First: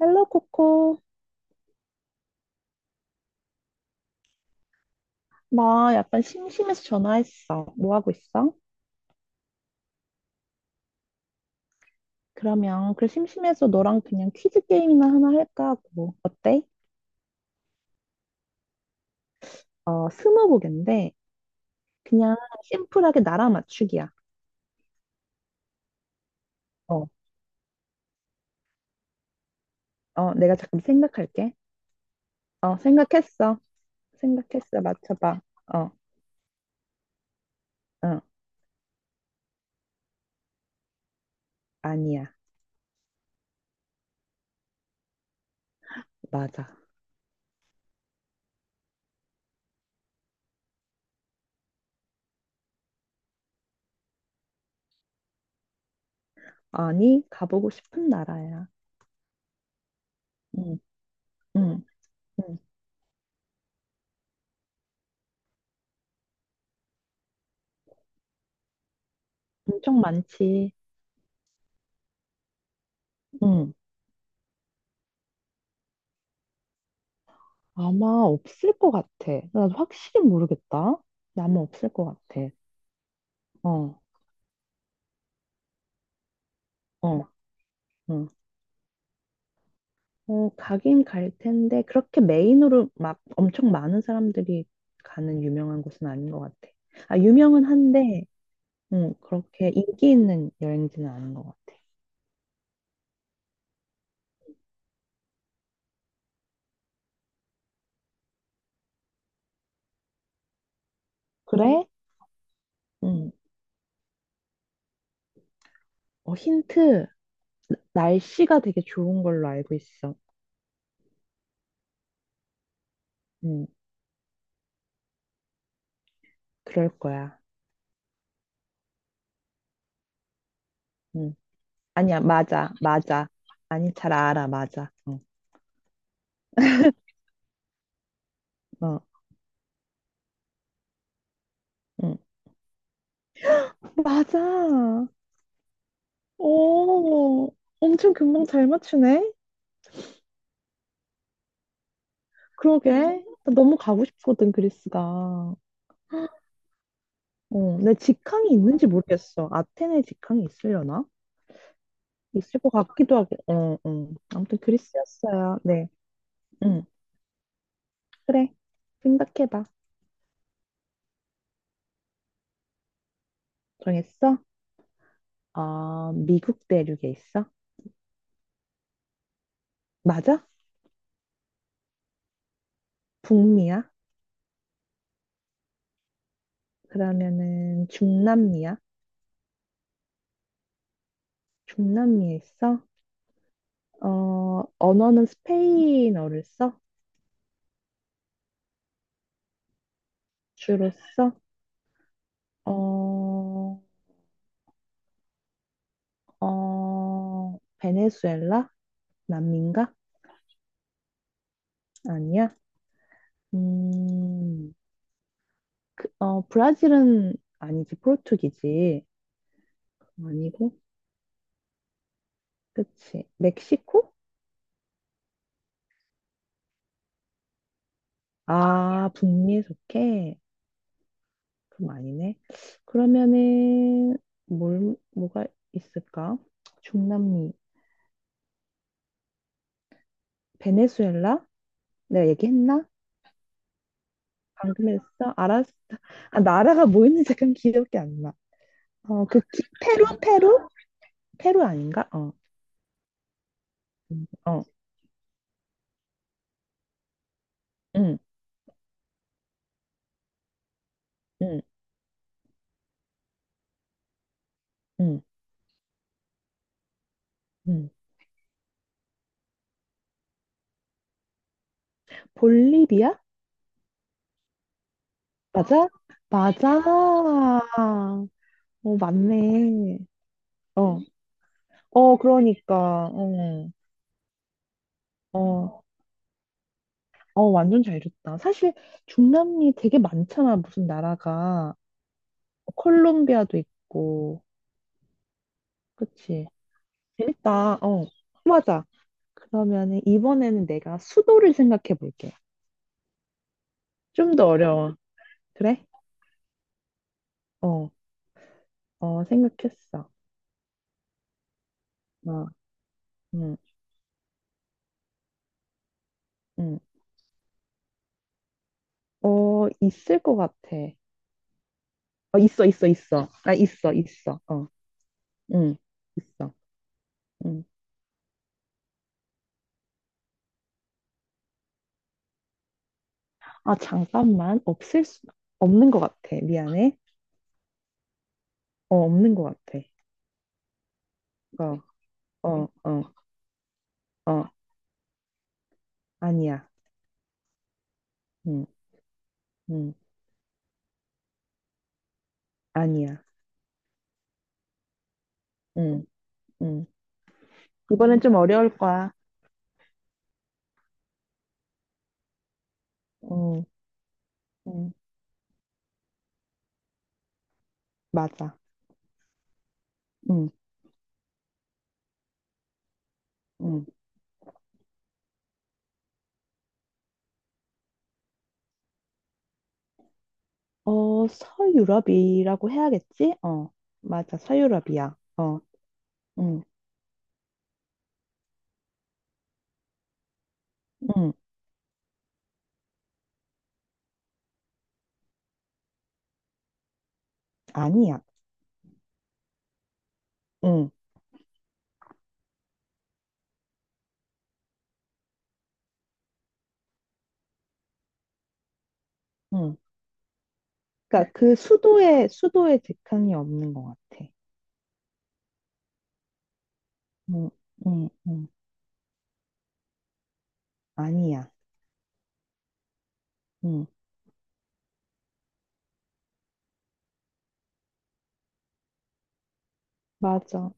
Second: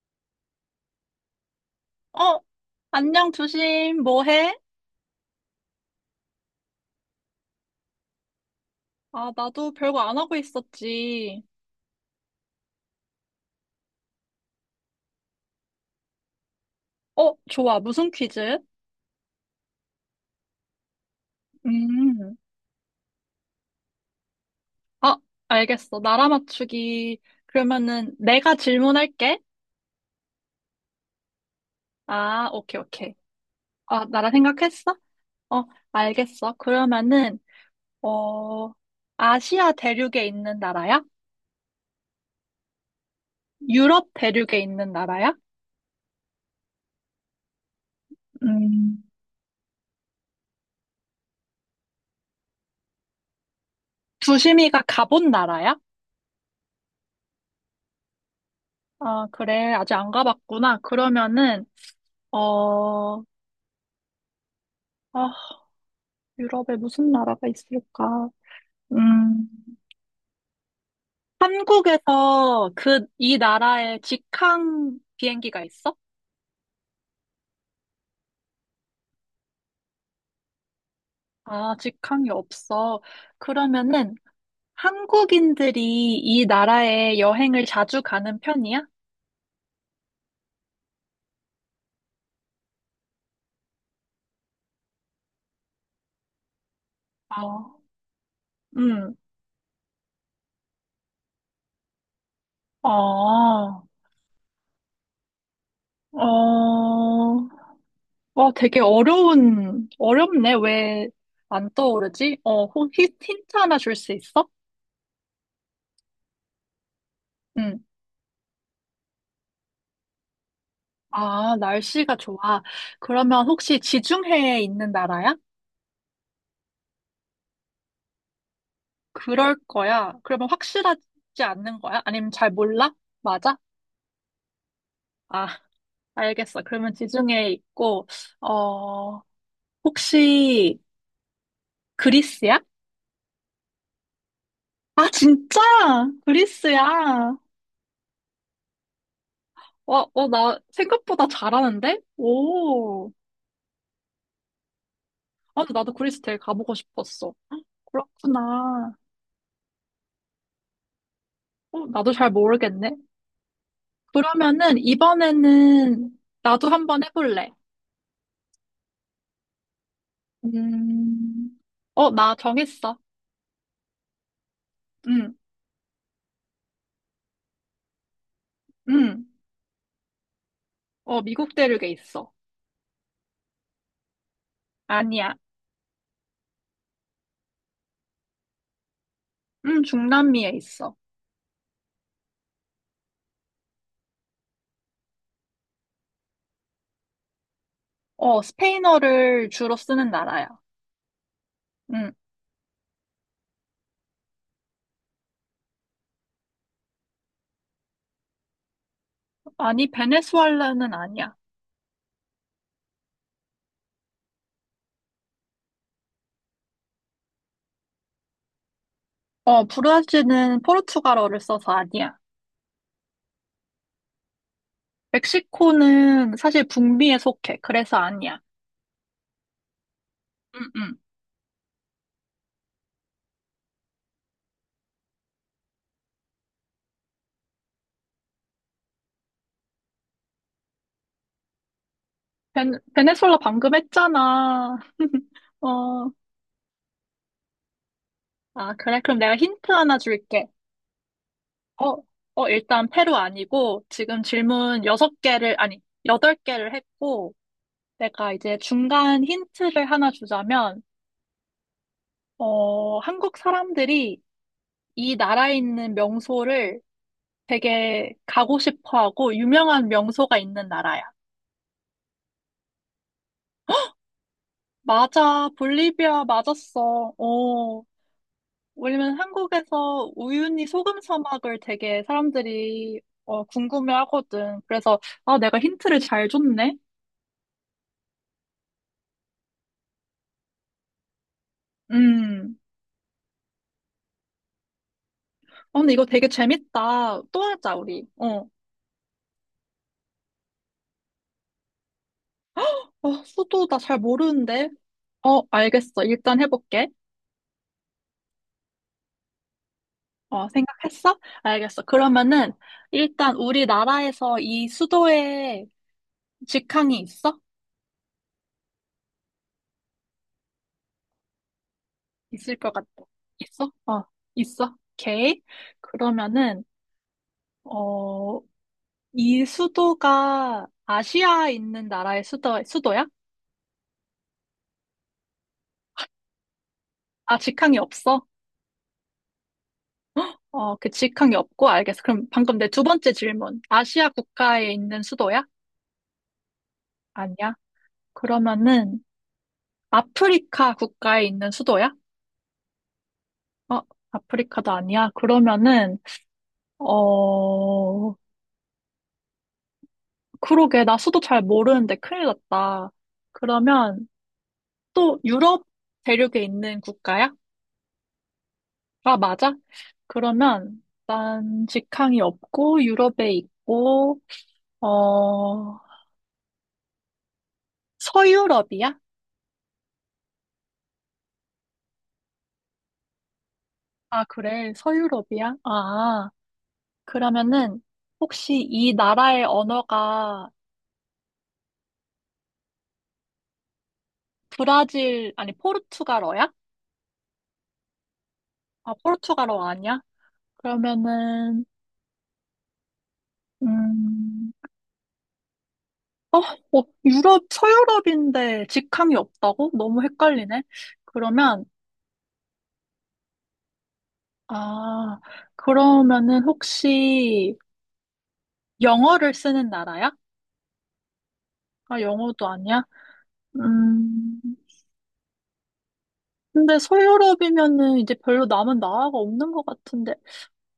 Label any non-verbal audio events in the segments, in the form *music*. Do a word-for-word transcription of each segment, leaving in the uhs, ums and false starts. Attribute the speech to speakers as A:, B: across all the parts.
A: 헬로 코코.
B: 어, 안녕, 두심 뭐 해?
A: 나 약간 심심해서 전화했어. 뭐 하고 있어?
B: 아, 나도 별거 안 하고 있었지.
A: 그러면 그 심심해서 너랑 그냥 퀴즈 게임이나 하나 할까 하고. 어때?
B: 어, 좋아. 무슨 퀴즈?
A: 어, 스무고인데 그냥
B: 음,
A: 심플하게 나라 맞추기야.
B: 아, 알겠어. 나라
A: 어,
B: 맞추기. 그러면은 내가 질문할게.
A: 어, 내가 잠깐 생각할게.
B: 아,
A: 어,
B: 오케이, 오케이.
A: 생각했어.
B: 아, 나라
A: 생각했어.
B: 생각했어?
A: 맞춰봐.
B: 어,
A: 어,
B: 알겠어. 그러면은,
A: 어
B: 어, 아시아 대륙에 있는 나라야?
A: 아니야.
B: 유럽 대륙에 있는 나라야?
A: 맞아.
B: 음, 두심이가 가본 나라야?
A: 아니, 가보고 싶은 나라야.
B: 아, 그래. 아직 안 가봤구나.
A: 응,
B: 그러면은,
A: 응,
B: 어,
A: 응.
B: 어, 유럽에 무슨 나라가 있을까? 음,
A: 엄청 많지.
B: 한국에서 그, 이
A: 응.
B: 나라에 직항 비행기가 있어?
A: 아마 없을 것 같아. 나 확실히 모르겠다. 근데 아마
B: 아,
A: 없을 것
B: 직항이
A: 같아.
B: 없어.
A: 어,
B: 그러면은 한국인들이 이 나라에
A: 어,
B: 여행을 자주
A: 응.
B: 가는 편이야?
A: 어, 가긴 갈 텐데, 그렇게 메인으로 막 엄청 많은 사람들이 가는 유명한 곳은 아닌 것 같아. 아, 유명은
B: 어.
A: 한데, 응,
B: 음,
A: 그렇게 인기 있는 여행지는 아닌 것 같아.
B: 아, 어, 어, 되게 어려운, 어렵네. 왜 안
A: 그래?
B: 떠오르지? 어, 혹시
A: 응.
B: 힌트 하나 줄 수 있어?
A: 어, 힌트.
B: 응.
A: 날씨가 되게 좋은 걸로 알고 있어.
B: 아, 날씨가 좋아. 그러면
A: 응,
B: 혹시 지중해에 있는 나라야?
A: 그럴 거야.
B: 그럴 거야. 그러면 확실하지
A: 응.
B: 않는 거야?
A: 아니야,
B: 아니면 잘
A: 맞아,
B: 몰라?
A: 맞아.
B: 맞아?
A: 아니, 잘 알아, 맞아. 어,
B: 아, 알겠어. 그러면 지중해에 있고,
A: 어.
B: 어, 혹시
A: 응.
B: 그리스야?
A: 맞아.
B: 아, 진짜? 그리스야?
A: 오, 엄청 금방 잘 맞추네.
B: 어, 어, 나 생각보다 잘하는데? 오.
A: 그러게. 나 너무 가고 싶거든, 그리스가.
B: 아, 근데 나도 그리스 되게 가보고 싶었어.
A: 어, 내 직항이 있는지
B: 그렇구나.
A: 모르겠어. 아테네 직항이 있으려나?
B: 어, 나도 잘
A: 있을 것
B: 모르겠네.
A: 같기도 하고. 어, 어. 아무튼
B: 그러면은
A: 그리스였어요. 네.
B: 이번에는 나도
A: 응,
B: 한번 해볼래.
A: 그래. 생각해봐.
B: 음, 어, 나 정했어.
A: 정했어?
B: 응,
A: 어, 미국 대륙에 있어?
B: 응.
A: 맞아?
B: 어, 미국 대륙에 있어.
A: 북미야?
B: 아니야.
A: 그러면은 중남미야?
B: 응, 중남미에 있어.
A: 중남미에 있어? 어, 언어는 스페인어를 써?
B: 어, 스페인어를 주로 쓰는 나라야.
A: 주로 써?
B: 응.
A: 어, 어, 베네수엘라?
B: 아니,
A: 남미인가?
B: 베네수엘라는 아니야.
A: 아니야? 음, 그, 어, 브라질은 아니지, 포르투기지.
B: 어, 브라질은
A: 아니고,
B: 포르투갈어를 써서 아니야.
A: 그치. 멕시코?
B: 멕시코는 사실 북미에 속해. 그래서 아니야.
A: 아, 북미에 속해.
B: 응, 응.
A: 그럼 아니네. 그러면은, 뭘, 뭐가 있을까? 중남미. 베네수엘라? 내가
B: 베,
A: 얘기했나?
B: 베네수엘라 방금 했잖아.
A: 방금
B: *laughs*
A: 했어? 알았어.
B: 어,
A: 아, 나라가 뭐였는지 잠깐 기억이 안 나.
B: 아, 그래. 그럼
A: 어,
B: 내가
A: 그, 기-
B: 힌트 하나
A: 페루?
B: 줄게.
A: 페루? 페루
B: 어,
A: 아닌가? 어,
B: 어, 일단 페루 아니고 지금
A: 음, 어,
B: 질문 여섯 개를 아니, 여덟 개를 했고
A: 응,
B: 내가 이제 중간 힌트를 하나 주자면
A: 응,
B: 어, 한국 사람들이 이
A: 응,
B: 나라에 있는 명소를
A: 응.
B: 되게 가고 싶어 하고 유명한 명소가 있는 나라야.
A: 볼리비아?
B: 맞아.
A: 맞아?
B: 볼리비아
A: 맞아.
B: 맞았어. 어.
A: 어,
B: 왜냐면
A: 맞네.
B: 한국에서 우유니
A: 어,
B: 소금 사막을 되게
A: 어, 그러니까,
B: 사람들이 어,
A: 어,
B: 궁금해 하거든. 그래서 아, 내가
A: 어,
B: 힌트를 잘 줬네.
A: 어, 완전 잘 줬다. 사실 중남미 되게 많잖아, 무슨 나라가.
B: 음.
A: 어, 콜롬비아도 있고,
B: 아, 근데 이거 되게
A: 그치?
B: 재밌다. 또 하자,
A: 재밌다. 어,
B: 우리. 어.
A: 맞아. 그러면은 이번에는 내가 수도를 생각해 볼게.
B: 어, 수도 나 잘
A: 좀 더
B: 모르는데.
A: 어려워.
B: 어,
A: 그래?
B: 알겠어. 일단 해볼게.
A: 어, 어, 생각했어.
B: 어, 생각했어? 알겠어.
A: 어,
B: 그러면은, 일단
A: 응,
B: 우리나라에서 이 수도에
A: 응.
B: 직항이 있어?
A: 어, 있을 것 같아. 어,
B: 있을
A: 있어,
B: 것
A: 있어,
B: 같아.
A: 있어. 아,
B: 있어?
A: 있어,
B: 어,
A: 있어. 어,
B: 있어. 오케이.
A: 응, 있어.
B: 그러면은,
A: 응.
B: 어, 이 수도가 아시아에 있는 나라의 수도, 수도야?
A: 아, 잠깐만. 없을 수, 없는 것 같아. 미안해.
B: 아, 직항이 없어?
A: 어, 없는 것 같아.
B: 어, 그 직항이
A: 어,
B: 없고, 알겠어. 그럼 방금 내
A: 어,
B: 두
A: 어,
B: 번째 질문. 아시아
A: 어.
B: 국가에 있는 수도야?
A: 아니야.
B: 아니야?
A: 응,
B: 그러면은
A: 응.
B: 아프리카 국가에 있는 수도야?
A: 아니야.
B: 어, 아프리카도 아니야? 그러면은
A: 응, 응.
B: 어,
A: 이번엔 좀 어려울 거야.
B: 그러게 나 수도 잘 모르는데 큰일 났다.
A: 응,
B: 그러면
A: 응.
B: 또 유럽 대륙에 있는 국가야?
A: 맞아.
B: 아, 맞아?
A: 응,
B: 그러면 난 직항이 없고 유럽에
A: 응.
B: 있고 어, 서유럽이야?
A: 어, 서유럽이라고 해야겠지? 어,
B: 아,
A: 맞아.
B: 그래.
A: 서유럽이야.
B: 서유럽이야?
A: 어,
B: 아,
A: 응,
B: 그러면은 혹시 이 나라의 언어가
A: 응.
B: 브라질, 아니, 포르투갈어야?
A: 아니야.
B: 아, 포르투갈어 아니야?
A: 응,
B: 그러면은, 음, 어, 어, 유럽, 서유럽인데 직항이 없다고?
A: 응.
B: 너무 헷갈리네.
A: 그러니까 그
B: 그러면,
A: 수도에 수도에 직항이 없는 것 같아.
B: 아, 그러면은
A: 응,
B: 혹시
A: 응, 응.
B: 영어를 쓰는 나라야?
A: 아니야.
B: 아, 영어도 아니야?
A: 응,
B: 음, 근데 서유럽이면은 이제 별로 남은 나라가 없는 것 같은데,
A: 맞아.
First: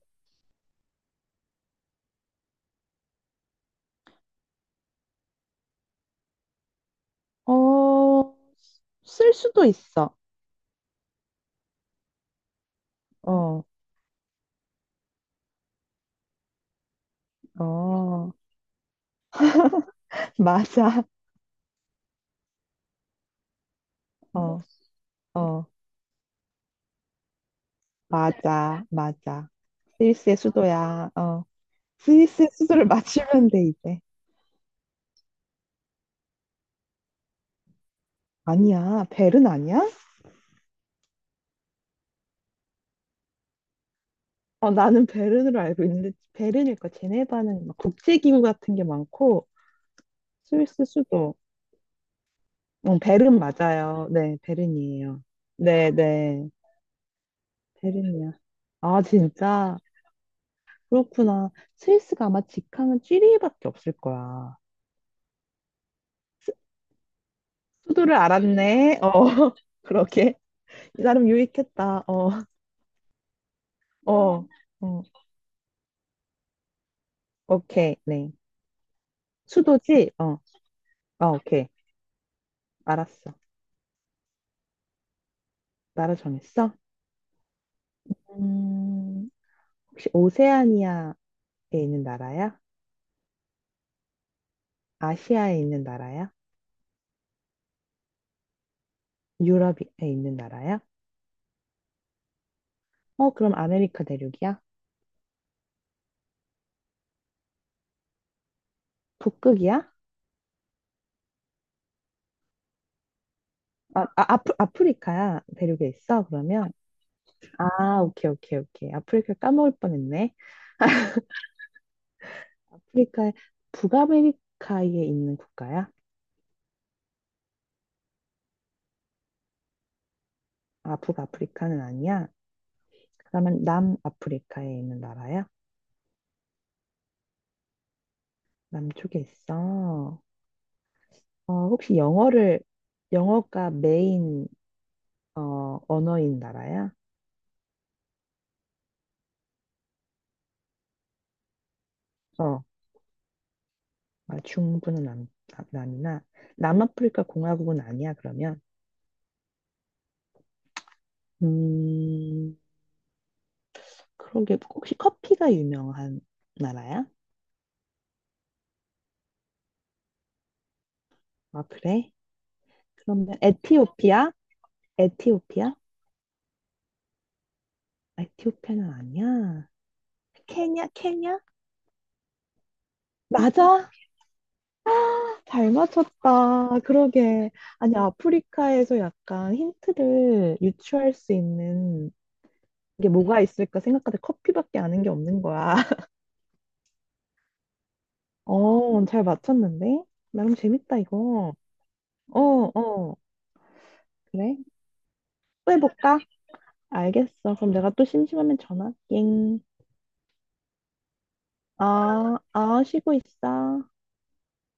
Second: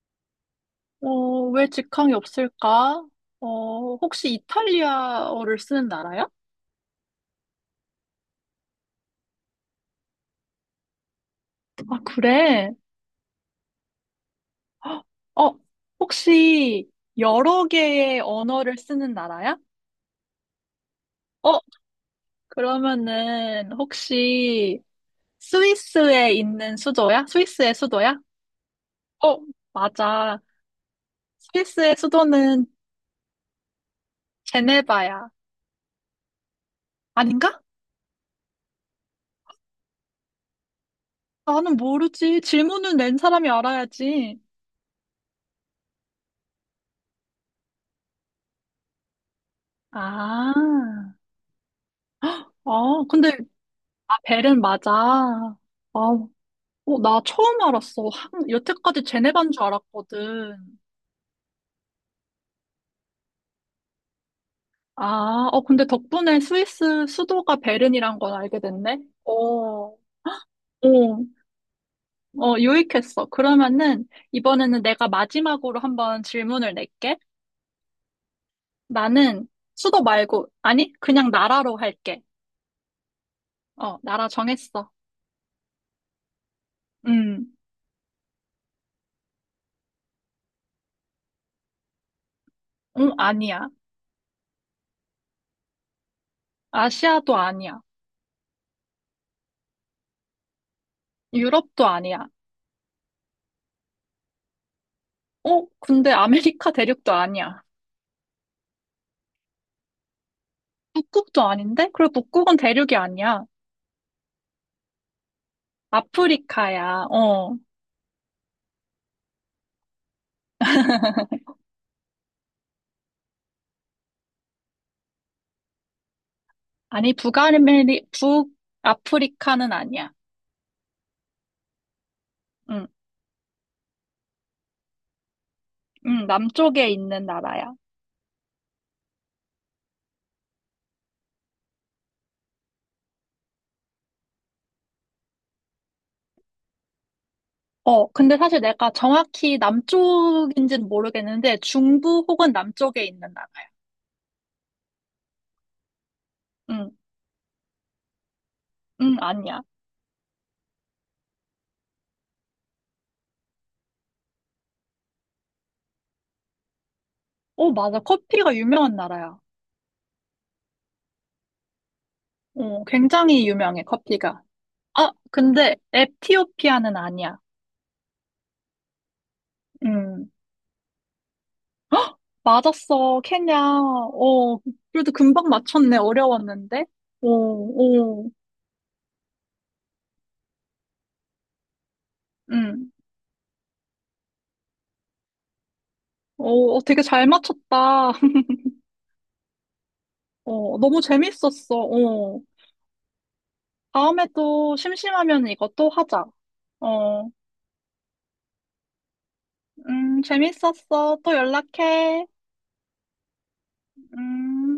B: 어, 왜 직항이 없을까? 어, 혹시 이탈리아어를 쓰는 나라야?
A: 어, 쓸 수도 있어.
B: 아, 그래?
A: 어,
B: 어, 혹시 여러 개의
A: 어,
B: 언어를 쓰는 나라야?
A: *laughs* 맞아.
B: 어, 그러면은
A: 어,
B: 혹시
A: 어,
B: 스위스에 있는 수도야? 스위스의 수도야?
A: 맞아,
B: 어,
A: 맞아. 스위스의
B: 맞아.
A: 수도야. 어,
B: 스위스의
A: 스위스의
B: 수도는
A: 수도를 맞추면 돼 이제.
B: 제네바야. 아닌가?
A: 아니야, 베른 아니야?
B: 나는 모르지. 질문을 낸 사람이 알아야지.
A: 어, 나는 베른으로 알고 있는데 베른일 거. 제네바는 막 국제기구 같은 게 많고
B: 아,
A: 스위스 수도. 음,
B: 어, 근데,
A: 베른 맞아요.
B: 아,
A: 네,
B: 벨은 맞아.
A: 베른이에요.
B: 아,
A: 네, 네.
B: 어, 나 처음 알았어.
A: 베른이요.
B: 한-
A: 아,
B: 여태까지 제네바인 줄
A: 진짜?
B: 알았거든.
A: 그렇구나. 스위스가 아마 직항은 쥐리히밖에 없을 거야.
B: 아, 어, 근데 덕분에 스위스 수도가
A: 수, 수도를
B: 베른이란 걸 알게 됐네?
A: 알았네. 어,
B: 어,
A: *laughs*
B: 어,
A: 그러게. 이 사람 유익했다. 어,
B: 어, 유익했어. 그러면은,
A: 어,
B: 이번에는
A: 어.
B: 내가 마지막으로 한번 질문을 낼게.
A: 오케이. 네.
B: 나는 수도
A: 수도지? 어,
B: 말고, 아니,
A: 아,
B: 그냥
A: 오케이.
B: 나라로 할게.
A: 알았어.
B: 어, 나라 정했어.
A: 나라 정했어?
B: 음,
A: 음, 혹시 오세아니아에 있는 나라야?
B: 음, 아니야.
A: 아시아에 있는 나라야?
B: 아시아도 아니야.
A: 유럽에 있는 나라야?
B: 유럽도 아니야.
A: 어, 그럼 아메리카 대륙이야?
B: 어, 근데 아메리카 대륙도 아니야.
A: 북극이야?
B: 북극도 아닌데? 그래, 북극은 대륙이 아니야.
A: 아, 아 아프, 아프리카야 대륙에 있어 그러면.
B: 아프리카야. 어.
A: 아 오케이 오케이 오케이 아프리카 까먹을 뻔했네. 아프리카에 북아메리카에 있는 국가야?
B: 아니, 북아메리, 북아프리카는 아니야.
A: 아 북아프리카는 아니야
B: 응,
A: 그러면 남아프리카에 있는 나라야?
B: 응, 남쪽에 있는 나라야.
A: 남쪽에 있어. 어 혹시 영어를 영어가 메인 어 언어인 나라야?
B: 어, 근데 사실 내가 정확히 남쪽인지는 모르겠는데, 중부 혹은
A: 어
B: 남쪽에 있는 나라야.
A: 아, 중부는 남, 남, 남이나
B: 응,
A: 남아프리카 공화국은 아니야 그러면.
B: 응, 아니야.
A: 음 그러게 혹시 커피가 유명한 나라야?
B: 어, 맞아. 커피가 유명한 나라야.
A: 아 그래?
B: 어,
A: 그러면
B: 굉장히 유명해,
A: 에티오피아?
B: 커피가. 아,
A: 에티오피아?
B: 근데 에티오피아는 아니야.
A: 에티오피아는 아니야.
B: 응,
A: 케냐? 케냐?
B: 헉, 맞았어. 케냐.
A: 맞아?
B: 어, 그래도 금방
A: 잘
B: 맞췄네.
A: 맞췄다.
B: 어려웠는데.
A: 그러게. 아니
B: 오, 오,
A: 아프리카에서 약간 힌트를 유추할 수 있는
B: 응.
A: 게 뭐가 있을까 생각하다 커피밖에 아는 게 없는 거야. *laughs*
B: 오, 되게 잘 맞췄다.
A: 어, 잘 맞췄는데? 나름
B: 어,
A: 재밌다
B: 너무
A: 이거.
B: 재밌었어.
A: 어,
B: 어.
A: 어.
B: 다음에
A: 그래?
B: 또 심심하면
A: 또
B: 이것도
A: 해볼까?
B: 하자. 어,
A: 알겠어. 그럼 내가 또 심심하면 전화. 땡.
B: 음, 재밌었어. 또 연락해.
A: 아, 아, 쉬고 있어.
B: 음.